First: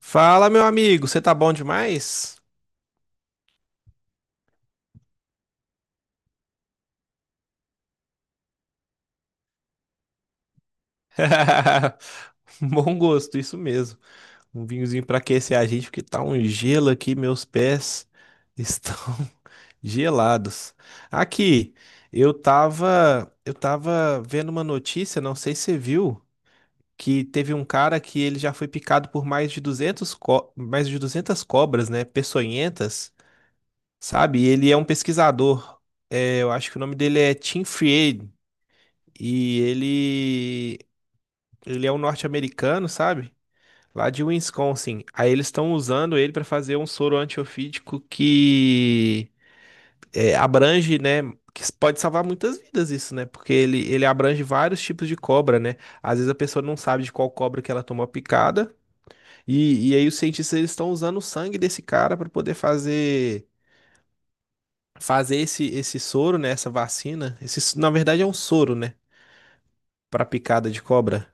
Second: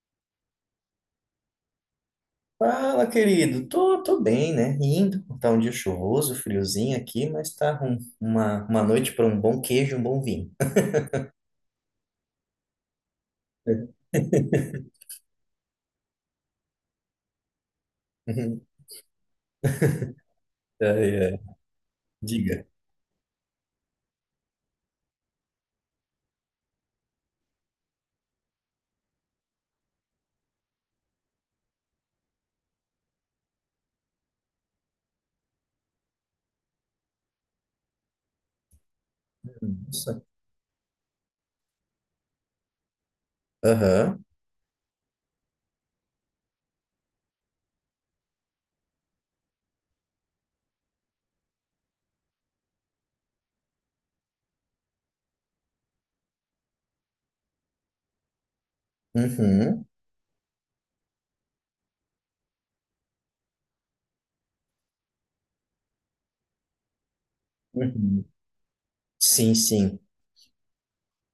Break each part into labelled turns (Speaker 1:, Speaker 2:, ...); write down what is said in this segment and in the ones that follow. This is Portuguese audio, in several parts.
Speaker 1: Fala, meu amigo, você tá bom demais?
Speaker 2: Fala, querido. Tô bem, né? Indo. Tá um dia chuvoso, friozinho aqui, mas tá uma noite para um bom queijo e um bom vinho.
Speaker 1: Bom gosto, isso mesmo. Um vinhozinho pra aquecer a gente, porque tá um gelo aqui, meus pés estão gelados.
Speaker 2: Ai, ai.
Speaker 1: Aqui, eu
Speaker 2: Diga.
Speaker 1: tava, eu tava vendo uma notícia, não sei se você viu, que teve um cara que ele já foi picado por mais de mais de 200 cobras, né, peçonhentas, sabe? E ele é um pesquisador. É, eu acho que o nome dele é Tim Fried. E
Speaker 2: Nossa.
Speaker 1: ele Ele é um norte-americano, sabe? Lá de
Speaker 2: Aham.
Speaker 1: Wisconsin. Aí eles estão usando ele para fazer um soro antiofídico que abrange, né? Que pode salvar muitas vidas isso, né? Porque ele abrange vários tipos de cobra, né? Às vezes a pessoa não sabe de qual cobra que ela tomou a picada.
Speaker 2: Uhum.
Speaker 1: E aí os cientistas eles estão usando o sangue desse cara para poder fazer esse soro, né? Essa vacina. Na verdade
Speaker 2: Uhum.
Speaker 1: é um soro, né?
Speaker 2: Sim, sim.
Speaker 1: Para picada de cobra.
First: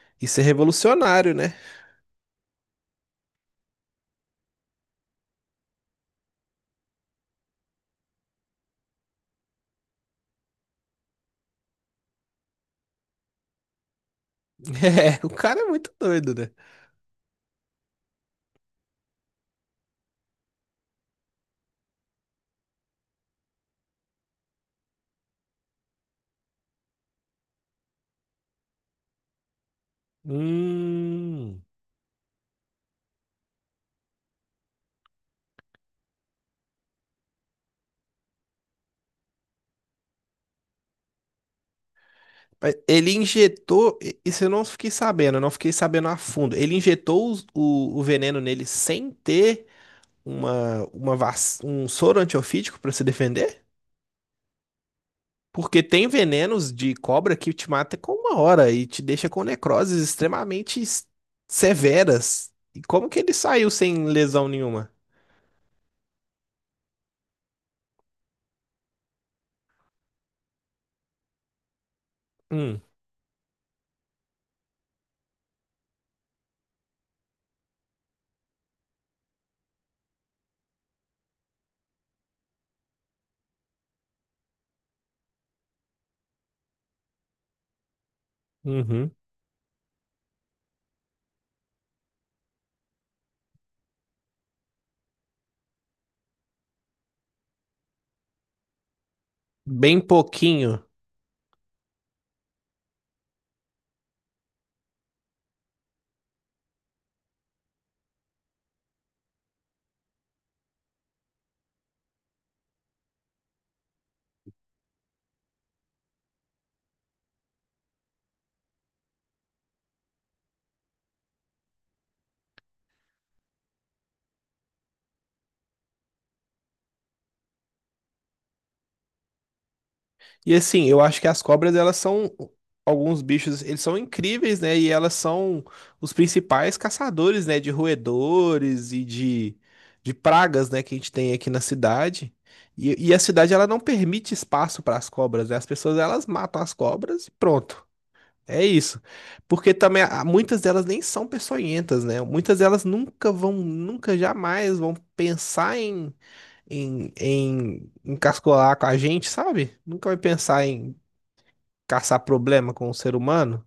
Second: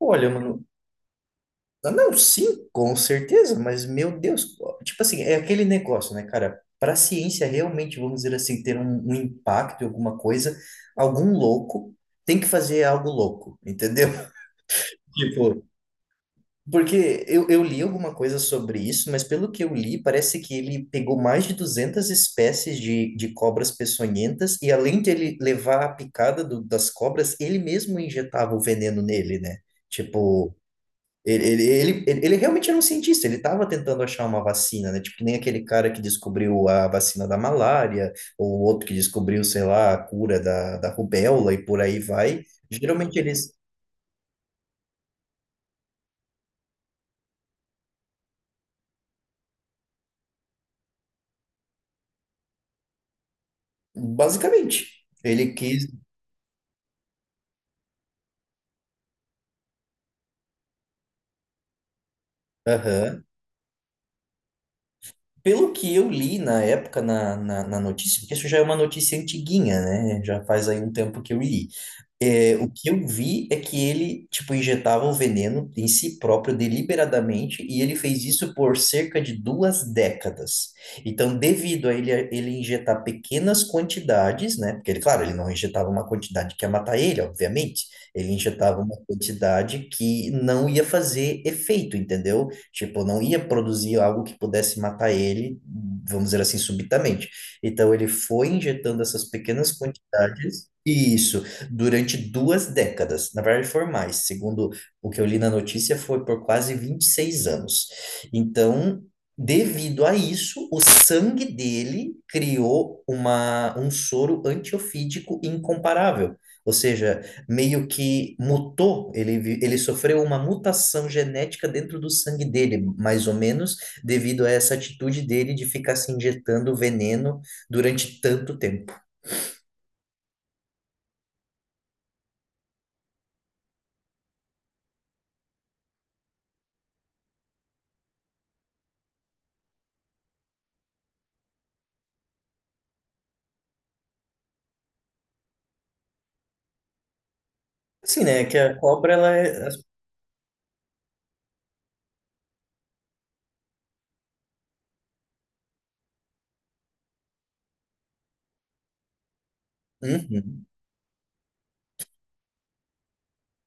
Speaker 2: Olha,
Speaker 1: Isso é
Speaker 2: mano.
Speaker 1: revolucionário, né?
Speaker 2: Não, sim, com certeza, mas meu Deus. Tipo assim, é aquele negócio, né, cara? Para a ciência realmente, vamos dizer assim, ter um impacto em alguma coisa, algum louco tem que fazer algo louco, entendeu?
Speaker 1: É, o cara
Speaker 2: Tipo,
Speaker 1: é muito doido, né?
Speaker 2: porque eu li alguma coisa sobre isso, mas pelo que eu li, parece que ele pegou mais de 200 espécies de cobras peçonhentas, e além de ele levar a picada das cobras, ele mesmo injetava o veneno nele, né? Tipo, ele, ele,
Speaker 1: Hum.
Speaker 2: ele, ele ele realmente era um cientista, ele estava tentando achar uma vacina, né? Tipo, que nem aquele cara que descobriu a vacina da malária, ou o outro que descobriu, sei lá, a cura da rubéola e por aí vai.
Speaker 1: Mas
Speaker 2: Geralmente eles,
Speaker 1: isso eu não fiquei sabendo, eu não fiquei sabendo a fundo. Ele injetou o veneno nele sem ter um soro antiofídico para se defender?
Speaker 2: basicamente, ele
Speaker 1: Porque
Speaker 2: quis.
Speaker 1: tem venenos de cobra que te mata com uma hora e te deixa com necroses extremamente severas. E como que
Speaker 2: Aham.
Speaker 1: ele saiu sem lesão nenhuma?
Speaker 2: Pelo que eu li na época na notícia, porque isso já é uma notícia antiguinha, né? Já faz aí um tempo que eu li. É, o
Speaker 1: Hum,
Speaker 2: que eu vi é que ele, tipo, injetava o veneno em si próprio deliberadamente e ele fez isso por cerca de 2 décadas. Então, devido a ele injetar pequenas quantidades, né? Porque ele, claro, ele não injetava uma quantidade que ia matar ele, obviamente. Ele injetava uma
Speaker 1: uhum.
Speaker 2: quantidade que não ia fazer efeito, entendeu? Tipo, não ia produzir algo que pudesse matar ele, vamos dizer assim, subitamente. Então, ele foi injetando essas pequenas
Speaker 1: Bem
Speaker 2: quantidades.
Speaker 1: pouquinho.
Speaker 2: Isso durante 2 décadas. Na verdade, foram mais. Segundo o que eu li na notícia, foi por quase 26 anos. Então, devido a isso, o sangue dele criou um soro antiofídico incomparável. Ou seja, meio que mutou, ele, ele sofreu uma mutação genética dentro do sangue dele, mais ou menos, devido a essa atitude dele de ficar se injetando veneno durante tanto tempo.
Speaker 1: E assim, eu acho que as cobras, elas são alguns bichos, eles são incríveis, né? E elas são os principais caçadores, né? De roedores de pragas, né? Que a gente tem aqui na cidade. E a cidade, ela não permite espaço para as cobras, né? As pessoas, elas matam as cobras e pronto.
Speaker 2: Assim, né? É que
Speaker 1: É
Speaker 2: a
Speaker 1: isso.
Speaker 2: cobra, ela é.
Speaker 1: Porque também muitas delas nem são peçonhentas, né? Muitas delas nunca jamais vão pensar em encascolar com a gente, sabe? Nunca vai pensar
Speaker 2: Uhum.
Speaker 1: em caçar problema com o ser humano.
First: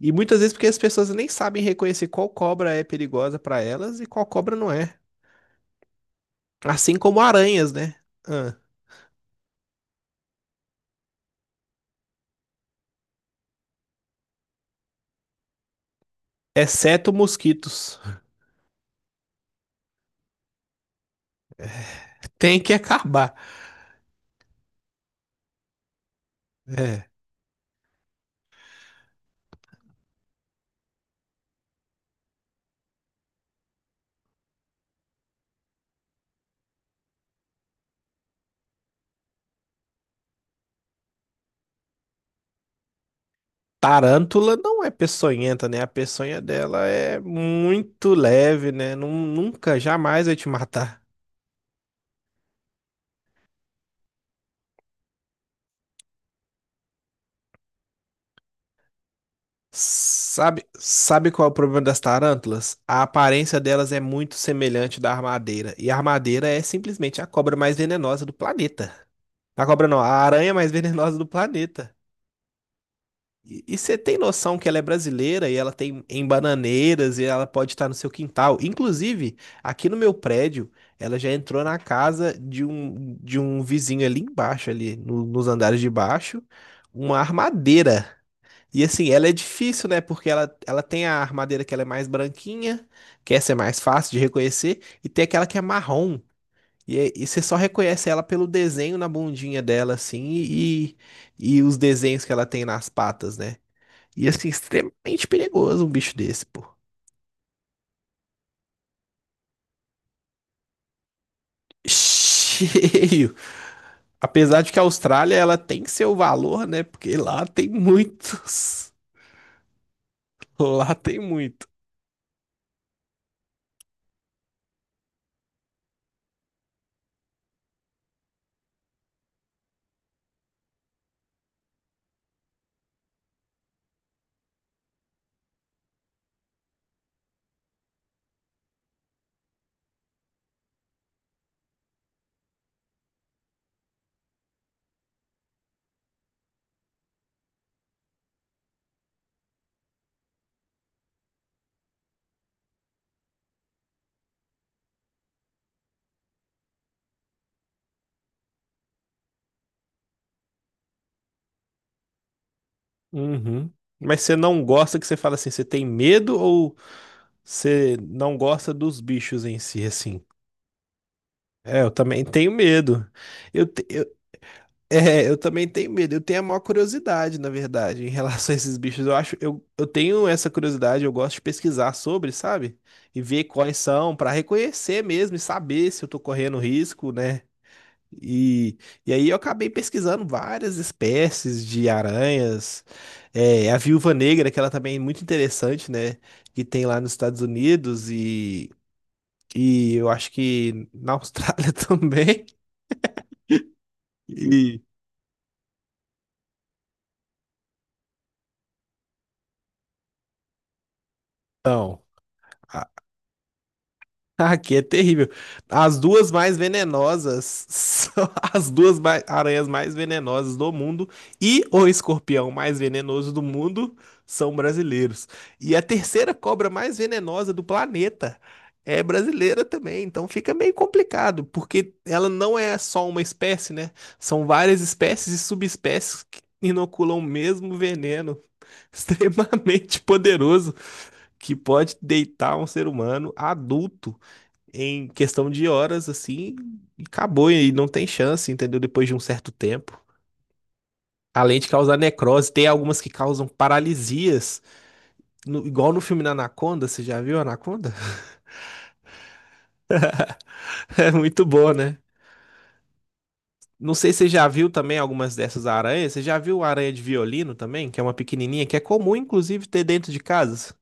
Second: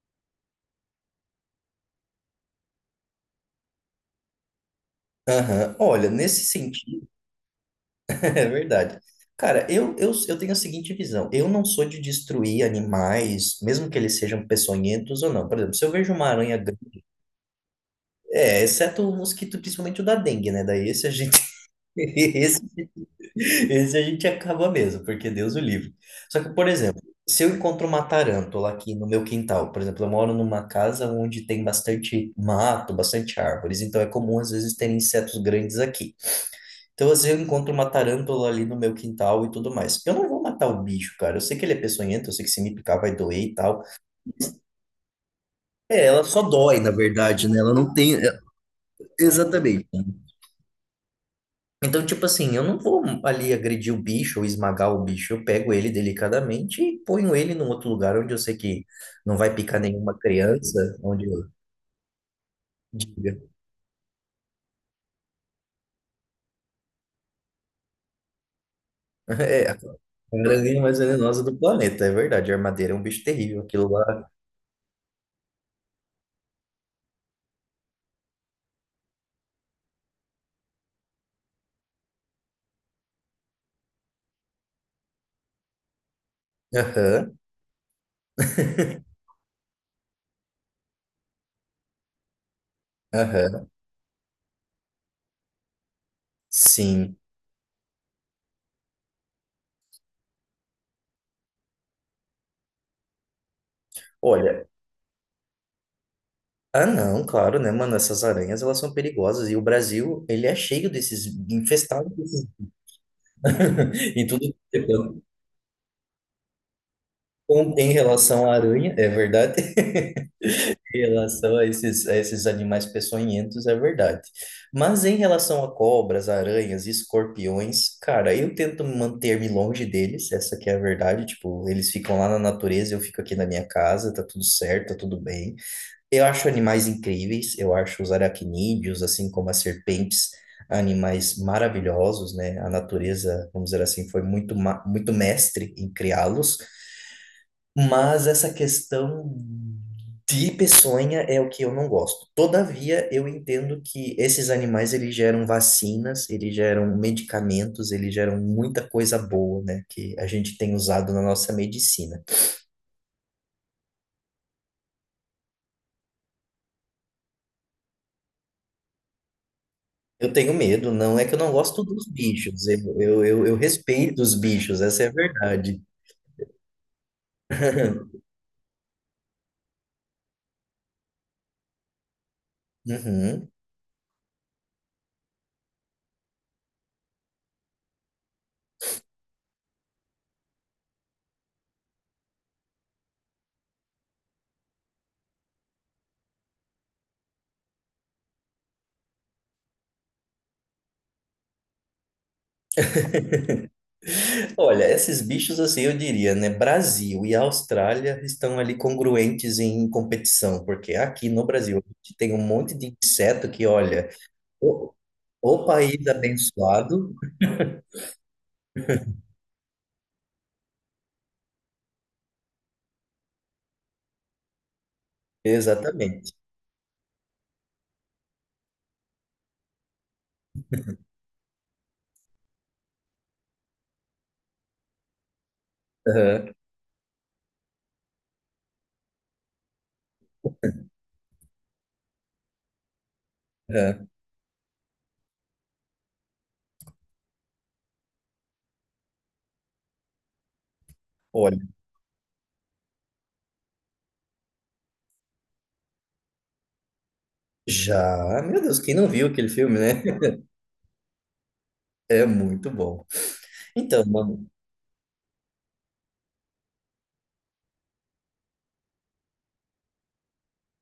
Speaker 1: E muitas vezes porque as pessoas nem sabem reconhecer qual cobra é perigosa para elas e qual cobra não é.
Speaker 2: Aham. Olha, nesse
Speaker 1: Assim
Speaker 2: sentido,
Speaker 1: como aranhas, né?
Speaker 2: é
Speaker 1: Ah,
Speaker 2: verdade. Cara, eu tenho a seguinte visão. Eu não sou de destruir animais, mesmo que eles sejam peçonhentos ou não. Por exemplo, se eu vejo uma aranha grande,
Speaker 1: exceto mosquitos.
Speaker 2: é, exceto o mosquito, principalmente o da dengue, né? Daí esse a gente,
Speaker 1: Tem
Speaker 2: esse,
Speaker 1: que acabar.
Speaker 2: esse a gente acaba mesmo, porque Deus o livre. Só que, por exemplo,
Speaker 1: É.
Speaker 2: se eu encontro uma tarântula aqui no meu quintal, por exemplo, eu moro numa casa onde tem bastante mato, bastante árvores, então é comum às vezes ter insetos grandes aqui. Então, às vezes, eu encontro uma tarântula ali no meu quintal e tudo mais. Eu não vou matar o bicho, cara. Eu sei que ele é peçonhento, eu sei que se me picar vai doer e tal.
Speaker 1: Tarântula não é peçonhenta, né? A
Speaker 2: É, ela só
Speaker 1: peçonha
Speaker 2: dói,
Speaker 1: dela
Speaker 2: na
Speaker 1: é
Speaker 2: verdade, né? Ela não
Speaker 1: muito
Speaker 2: tem. É,
Speaker 1: leve, né? Nunca,
Speaker 2: exatamente.
Speaker 1: jamais vai te matar.
Speaker 2: Então, tipo assim, eu não vou ali agredir o bicho ou esmagar o bicho. Eu pego ele delicadamente e ponho ele num outro lugar onde eu sei que não vai picar nenhuma
Speaker 1: Sabe,
Speaker 2: criança, onde
Speaker 1: sabe
Speaker 2: eu
Speaker 1: qual é o problema das tarântulas? A
Speaker 2: diga.
Speaker 1: aparência delas é muito semelhante da armadeira. E a armadeira é simplesmente a cobra mais venenosa do planeta. A
Speaker 2: É, a
Speaker 1: cobra não, a aranha mais
Speaker 2: aranha mais
Speaker 1: venenosa do
Speaker 2: venenosa do
Speaker 1: planeta.
Speaker 2: planeta, é verdade. A armadeira é um bicho terrível,
Speaker 1: E
Speaker 2: aquilo
Speaker 1: você tem
Speaker 2: lá.
Speaker 1: noção que ela é brasileira e ela tem em bananeiras e ela pode estar no seu quintal. Inclusive, aqui no meu prédio, ela já entrou na casa de um vizinho ali embaixo, ali nos andares de baixo, uma
Speaker 2: Aham,
Speaker 1: armadeira. E assim, ela é difícil, né? Porque ela tem a armadeira que ela é mais branquinha, que essa é
Speaker 2: aham.
Speaker 1: mais fácil de reconhecer, e tem aquela que é marrom. E, é-
Speaker 2: Sim.
Speaker 1: e você só reconhece ela pelo desenho na bundinha dela, assim, e os desenhos que ela tem nas patas, né? E, assim,
Speaker 2: Olha,
Speaker 1: extremamente perigoso um bicho desse, pô.
Speaker 2: ah, não, claro, né, mano? Essas aranhas, elas são perigosas. E o Brasil, ele é cheio desses, infestado desses...
Speaker 1: Cheio.
Speaker 2: em tudo
Speaker 1: Apesar de
Speaker 2: que
Speaker 1: que a
Speaker 2: é canto.
Speaker 1: Austrália, ela tem seu valor, né? Porque lá tem
Speaker 2: Em relação à
Speaker 1: muitos.
Speaker 2: aranha, é verdade.
Speaker 1: Lá
Speaker 2: Em
Speaker 1: tem
Speaker 2: relação
Speaker 1: muito.
Speaker 2: a esses animais peçonhentos, é verdade. Mas em relação a cobras, aranhas, escorpiões, cara, eu tento manter-me longe deles, essa que é a verdade. Tipo, eles ficam lá na natureza, eu fico aqui na minha casa, tá tudo certo, tá tudo bem. Eu acho animais incríveis, eu acho os aracnídeos, assim como as serpentes, animais maravilhosos, né? A natureza, vamos dizer assim, foi muito, muito mestre em criá-los, mas essa questão de peçonha é o que eu não gosto. Todavia, eu entendo que esses animais, eles geram vacinas, eles geram medicamentos, eles geram muita coisa boa, né? Que a gente tem usado na nossa medicina.
Speaker 1: Uhum. Mas você não gosta que você fala assim, você tem medo ou você não gosta dos bichos em si, assim?
Speaker 2: Eu tenho medo, não é que eu não gosto
Speaker 1: É, eu
Speaker 2: dos
Speaker 1: também tenho
Speaker 2: bichos, eu,
Speaker 1: medo.
Speaker 2: eu, eu, eu
Speaker 1: Eu, te- eu,
Speaker 2: respeito os bichos, essa é a
Speaker 1: É, eu também
Speaker 2: verdade.
Speaker 1: tenho medo. Eu tenho a maior curiosidade, na verdade, em relação a esses bichos. Eu tenho essa curiosidade, eu gosto de pesquisar sobre, sabe? E ver
Speaker 2: Uhum.
Speaker 1: quais são, pra reconhecer mesmo e saber se eu tô correndo risco, né? E, e aí eu acabei pesquisando várias espécies de aranhas. É, a viúva negra, que ela também é muito interessante, né? Que tem lá nos Estados Unidos e eu acho que na Austrália também. E,
Speaker 2: Olha, esses bichos, assim, eu diria, né? Brasil e Austrália estão ali congruentes em competição, porque aqui no Brasil a
Speaker 1: então.
Speaker 2: gente tem um monte de inseto que, olha,
Speaker 1: Aqui é
Speaker 2: o,
Speaker 1: terrível.
Speaker 2: o
Speaker 1: As
Speaker 2: país
Speaker 1: duas mais
Speaker 2: abençoado,
Speaker 1: venenosas são as aranhas mais venenosas do mundo e o escorpião mais venenoso do mundo são brasileiros. E a
Speaker 2: exatamente.
Speaker 1: terceira cobra mais venenosa do planeta é brasileira também. Então fica meio complicado, porque ela não é só uma espécie, né? São várias espécies e subespécies que
Speaker 2: Aham,
Speaker 1: inoculam o mesmo veneno extremamente poderoso que pode deitar um ser humano
Speaker 2: aham.
Speaker 1: adulto em questão de horas, assim, e acabou e não tem chance, entendeu? Depois de um certo tempo.
Speaker 2: Olha,
Speaker 1: Além de causar necrose, tem algumas que causam paralisias, igual no filme da Anaconda, você já viu Anaconda?
Speaker 2: já, meu Deus, quem não viu aquele filme, né?
Speaker 1: É muito boa, né?
Speaker 2: É muito bom.
Speaker 1: Não
Speaker 2: Então,
Speaker 1: sei se você já
Speaker 2: mano.
Speaker 1: viu também algumas dessas aranhas. Você já viu a aranha de violino também, que é uma pequenininha, que é comum, inclusive, ter dentro de casa?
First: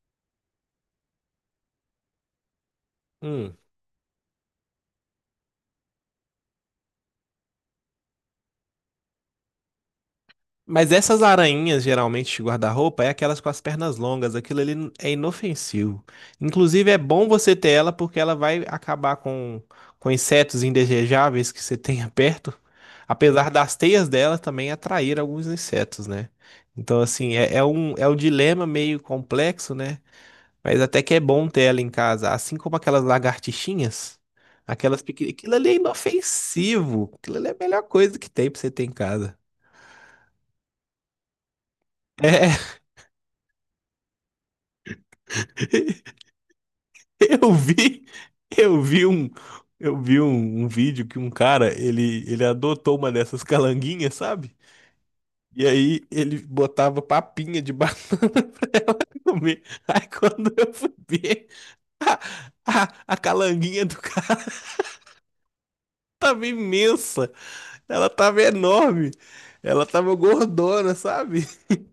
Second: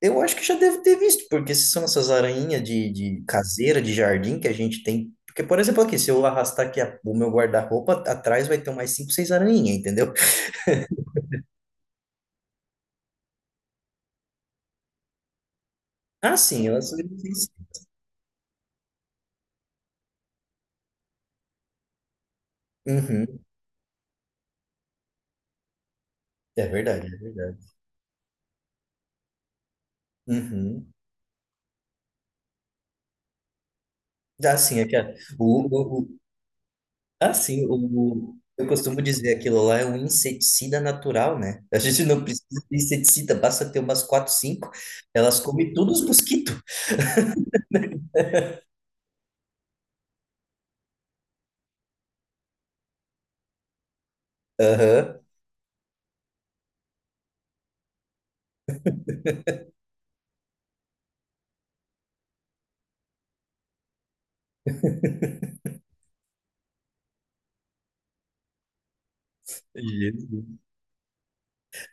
Speaker 2: Eu acho que já devo ter visto, porque se são essas aranhinhas de caseira, de jardim que a gente tem. Porque, por exemplo, aqui, se eu arrastar aqui o meu guarda-roupa, atrás vai ter mais cinco, seis aranhinhas, entendeu?
Speaker 1: Mas essas aranhas, geralmente, de guarda-roupa, é aquelas com as pernas longas. Aquilo ali é inofensivo.
Speaker 2: Ah, sim, eu
Speaker 1: Inclusive,
Speaker 2: sou
Speaker 1: é bom
Speaker 2: inofensivo.
Speaker 1: você ter ela porque ela vai acabar com insetos indesejáveis que você tenha perto.
Speaker 2: Uhum.
Speaker 1: Apesar das teias dela também atrair alguns insetos, né?
Speaker 2: É
Speaker 1: Então,
Speaker 2: verdade, é
Speaker 1: assim,
Speaker 2: verdade.
Speaker 1: é um dilema meio complexo, né? Mas
Speaker 2: Uhum.
Speaker 1: até que é bom ter ela em casa. Assim como aquelas lagartixinhas,
Speaker 2: Ah, sim, é que
Speaker 1: aquelas pequenas. Aquilo
Speaker 2: o,
Speaker 1: ali é
Speaker 2: o, o-
Speaker 1: inofensivo.
Speaker 2: ah,
Speaker 1: Aquilo ali é a
Speaker 2: sim, o,
Speaker 1: melhor coisa que tem pra
Speaker 2: eu
Speaker 1: você ter em
Speaker 2: costumo dizer
Speaker 1: casa.
Speaker 2: aquilo lá é um inseticida natural, né? A gente não precisa
Speaker 1: É.
Speaker 2: de inseticida, basta ter umas quatro, cinco, elas comem todos os mosquitos.
Speaker 1: Eu vi, eu vi um, eu vi um, um vídeo que um cara, ele adotou uma dessas calanguinhas, sabe?
Speaker 2: Aham.
Speaker 1: E aí ele botava papinha de banana pra ela comer. Aí quando eu fui ver, a, a calanguinha do cara tava imensa, ela tava enorme, ela tava gordona, sabe?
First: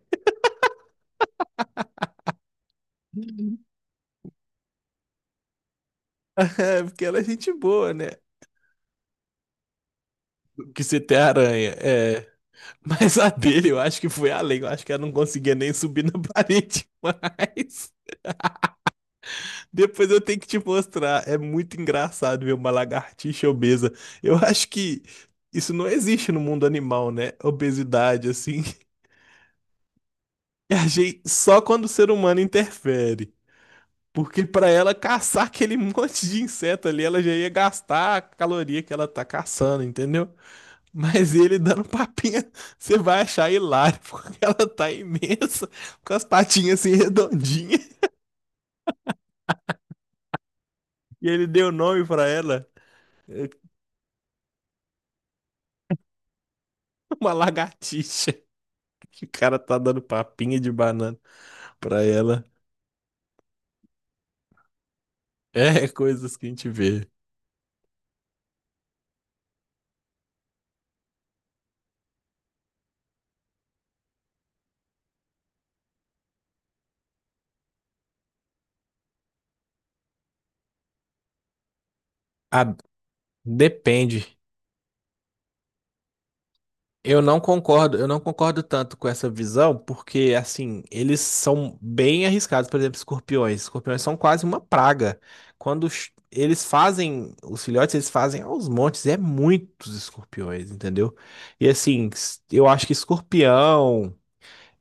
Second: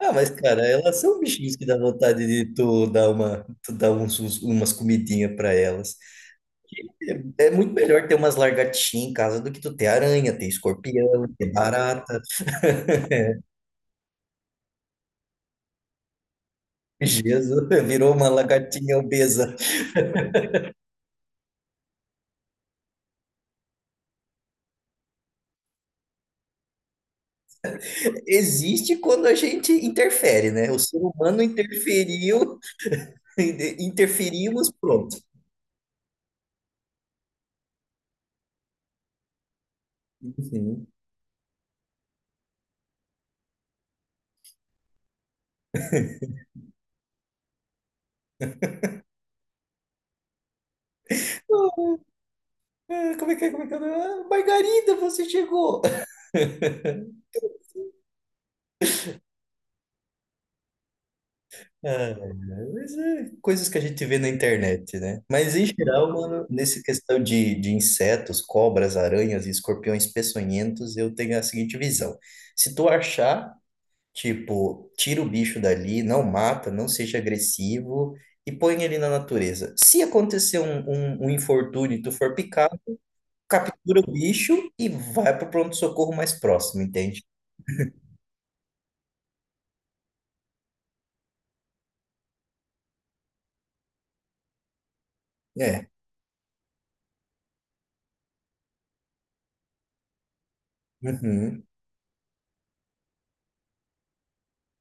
Speaker 2: Ah, mas, cara, elas são bichinhos que dá vontade de tu dar uma, tu dar uns, umas comidinhas para elas.
Speaker 1: porque ela é
Speaker 2: É, é
Speaker 1: gente
Speaker 2: muito
Speaker 1: boa,
Speaker 2: melhor
Speaker 1: né?
Speaker 2: ter umas lagartixinhas em casa do que tu ter aranha, ter
Speaker 1: Que você tem
Speaker 2: escorpião, ter
Speaker 1: aranha,
Speaker 2: barata.
Speaker 1: é. Mas a dele, eu acho que foi além. Eu acho que ela não conseguia nem subir na parede
Speaker 2: Jesus,
Speaker 1: mais.
Speaker 2: virou uma lagartinha obesa.
Speaker 1: Depois eu tenho que te mostrar. É muito engraçado ver uma lagartixa obesa. Eu acho que isso não existe no mundo animal, né? Obesidade, assim.
Speaker 2: Existe quando a gente interfere, né? O
Speaker 1: Eu
Speaker 2: ser
Speaker 1: achei
Speaker 2: humano
Speaker 1: só quando o ser humano
Speaker 2: interferiu,
Speaker 1: interfere. Porque para
Speaker 2: interferimos,
Speaker 1: ela
Speaker 2: pronto.
Speaker 1: caçar aquele monte de inseto ali, ela já ia gastar a caloria que ela tá caçando, entendeu?
Speaker 2: Uhum.
Speaker 1: Mas ele dando papinha, você vai achar hilário, porque ela tá imensa, com as patinhas assim redondinhas. E ele deu nome pra ela,
Speaker 2: Ah, como é que
Speaker 1: eh,
Speaker 2: é? Como é que é? Ah, Margarida, você chegou!
Speaker 1: uma lagartixa. Que o cara tá dando papinha de banana pra
Speaker 2: Ah,
Speaker 1: ela.
Speaker 2: mas é coisas que a gente vê na internet, né? Mas em
Speaker 1: É
Speaker 2: geral,
Speaker 1: coisas
Speaker 2: mano,
Speaker 1: que a gente
Speaker 2: nessa
Speaker 1: vê.
Speaker 2: questão de insetos, cobras, aranhas e escorpiões peçonhentos, eu tenho a seguinte visão. Se tu achar, tipo, tira o bicho dali, não mata, não seja agressivo e põe ele na natureza. Se acontecer um infortúnio e tu for
Speaker 1: Ah,
Speaker 2: picado, captura o
Speaker 1: depende.
Speaker 2: bicho e vai pro pronto-socorro mais próximo, entende?
Speaker 1: Eu não concordo tanto com essa visão, porque assim, eles são bem arriscados, por exemplo, escorpiões. Escorpiões são quase uma praga.
Speaker 2: É.
Speaker 1: Eles fazem, os filhotes, eles fazem aos montes, é muitos escorpiões, entendeu?
Speaker 2: Uhum,
Speaker 1: E assim, eu acho que escorpião,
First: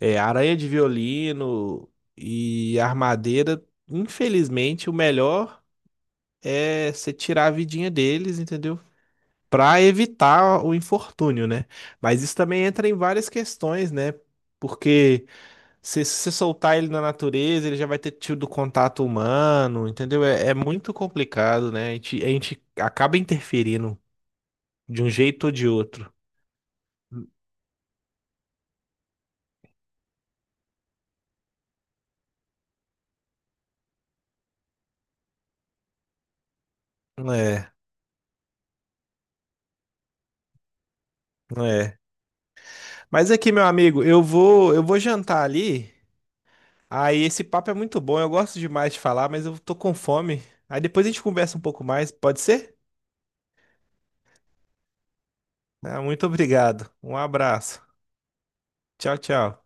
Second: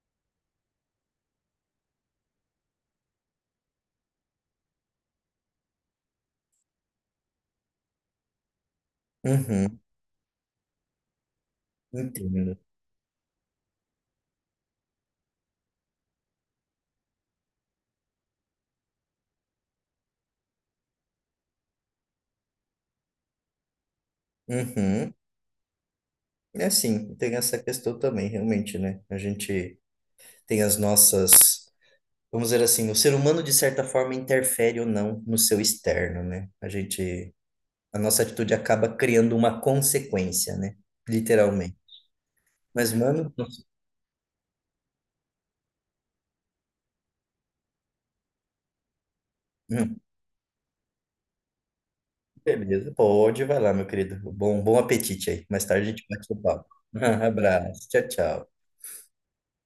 Speaker 1: é, aranha de violino e armadeira, infelizmente, o melhor é você tirar a vidinha deles, entendeu? Para
Speaker 2: uhum,
Speaker 1: evitar o infortúnio, né? Mas isso
Speaker 2: entendo.
Speaker 1: também entra em várias questões, né? Porque se você soltar ele na natureza, ele já vai ter tido contato humano, entendeu? É, é muito complicado, né? A gente acaba interferindo de um
Speaker 2: Uhum.
Speaker 1: jeito ou de outro.
Speaker 2: É assim, tem essa questão também, realmente, né? A gente tem as nossas, vamos dizer assim, o ser humano de certa forma interfere ou não no seu externo, né? A gente,
Speaker 1: É,
Speaker 2: a nossa atitude acaba criando uma consequência, né? Literalmente.
Speaker 1: é.
Speaker 2: Mas,
Speaker 1: Mas
Speaker 2: mano,
Speaker 1: aqui, meu amigo, eu vou jantar ali. Aí esse papo é muito bom, eu gosto demais de falar, mas eu tô com
Speaker 2: hum,
Speaker 1: fome. Aí depois a gente conversa um pouco mais, pode ser?
Speaker 2: beleza, pode, vai lá, meu querido. Bom, bom apetite aí. Mais tarde a
Speaker 1: Ah,
Speaker 2: gente
Speaker 1: muito
Speaker 2: bate o papo.
Speaker 1: obrigado. Um abraço.
Speaker 2: Abraço, tchau, tchau.
Speaker 1: Tchau, tchau.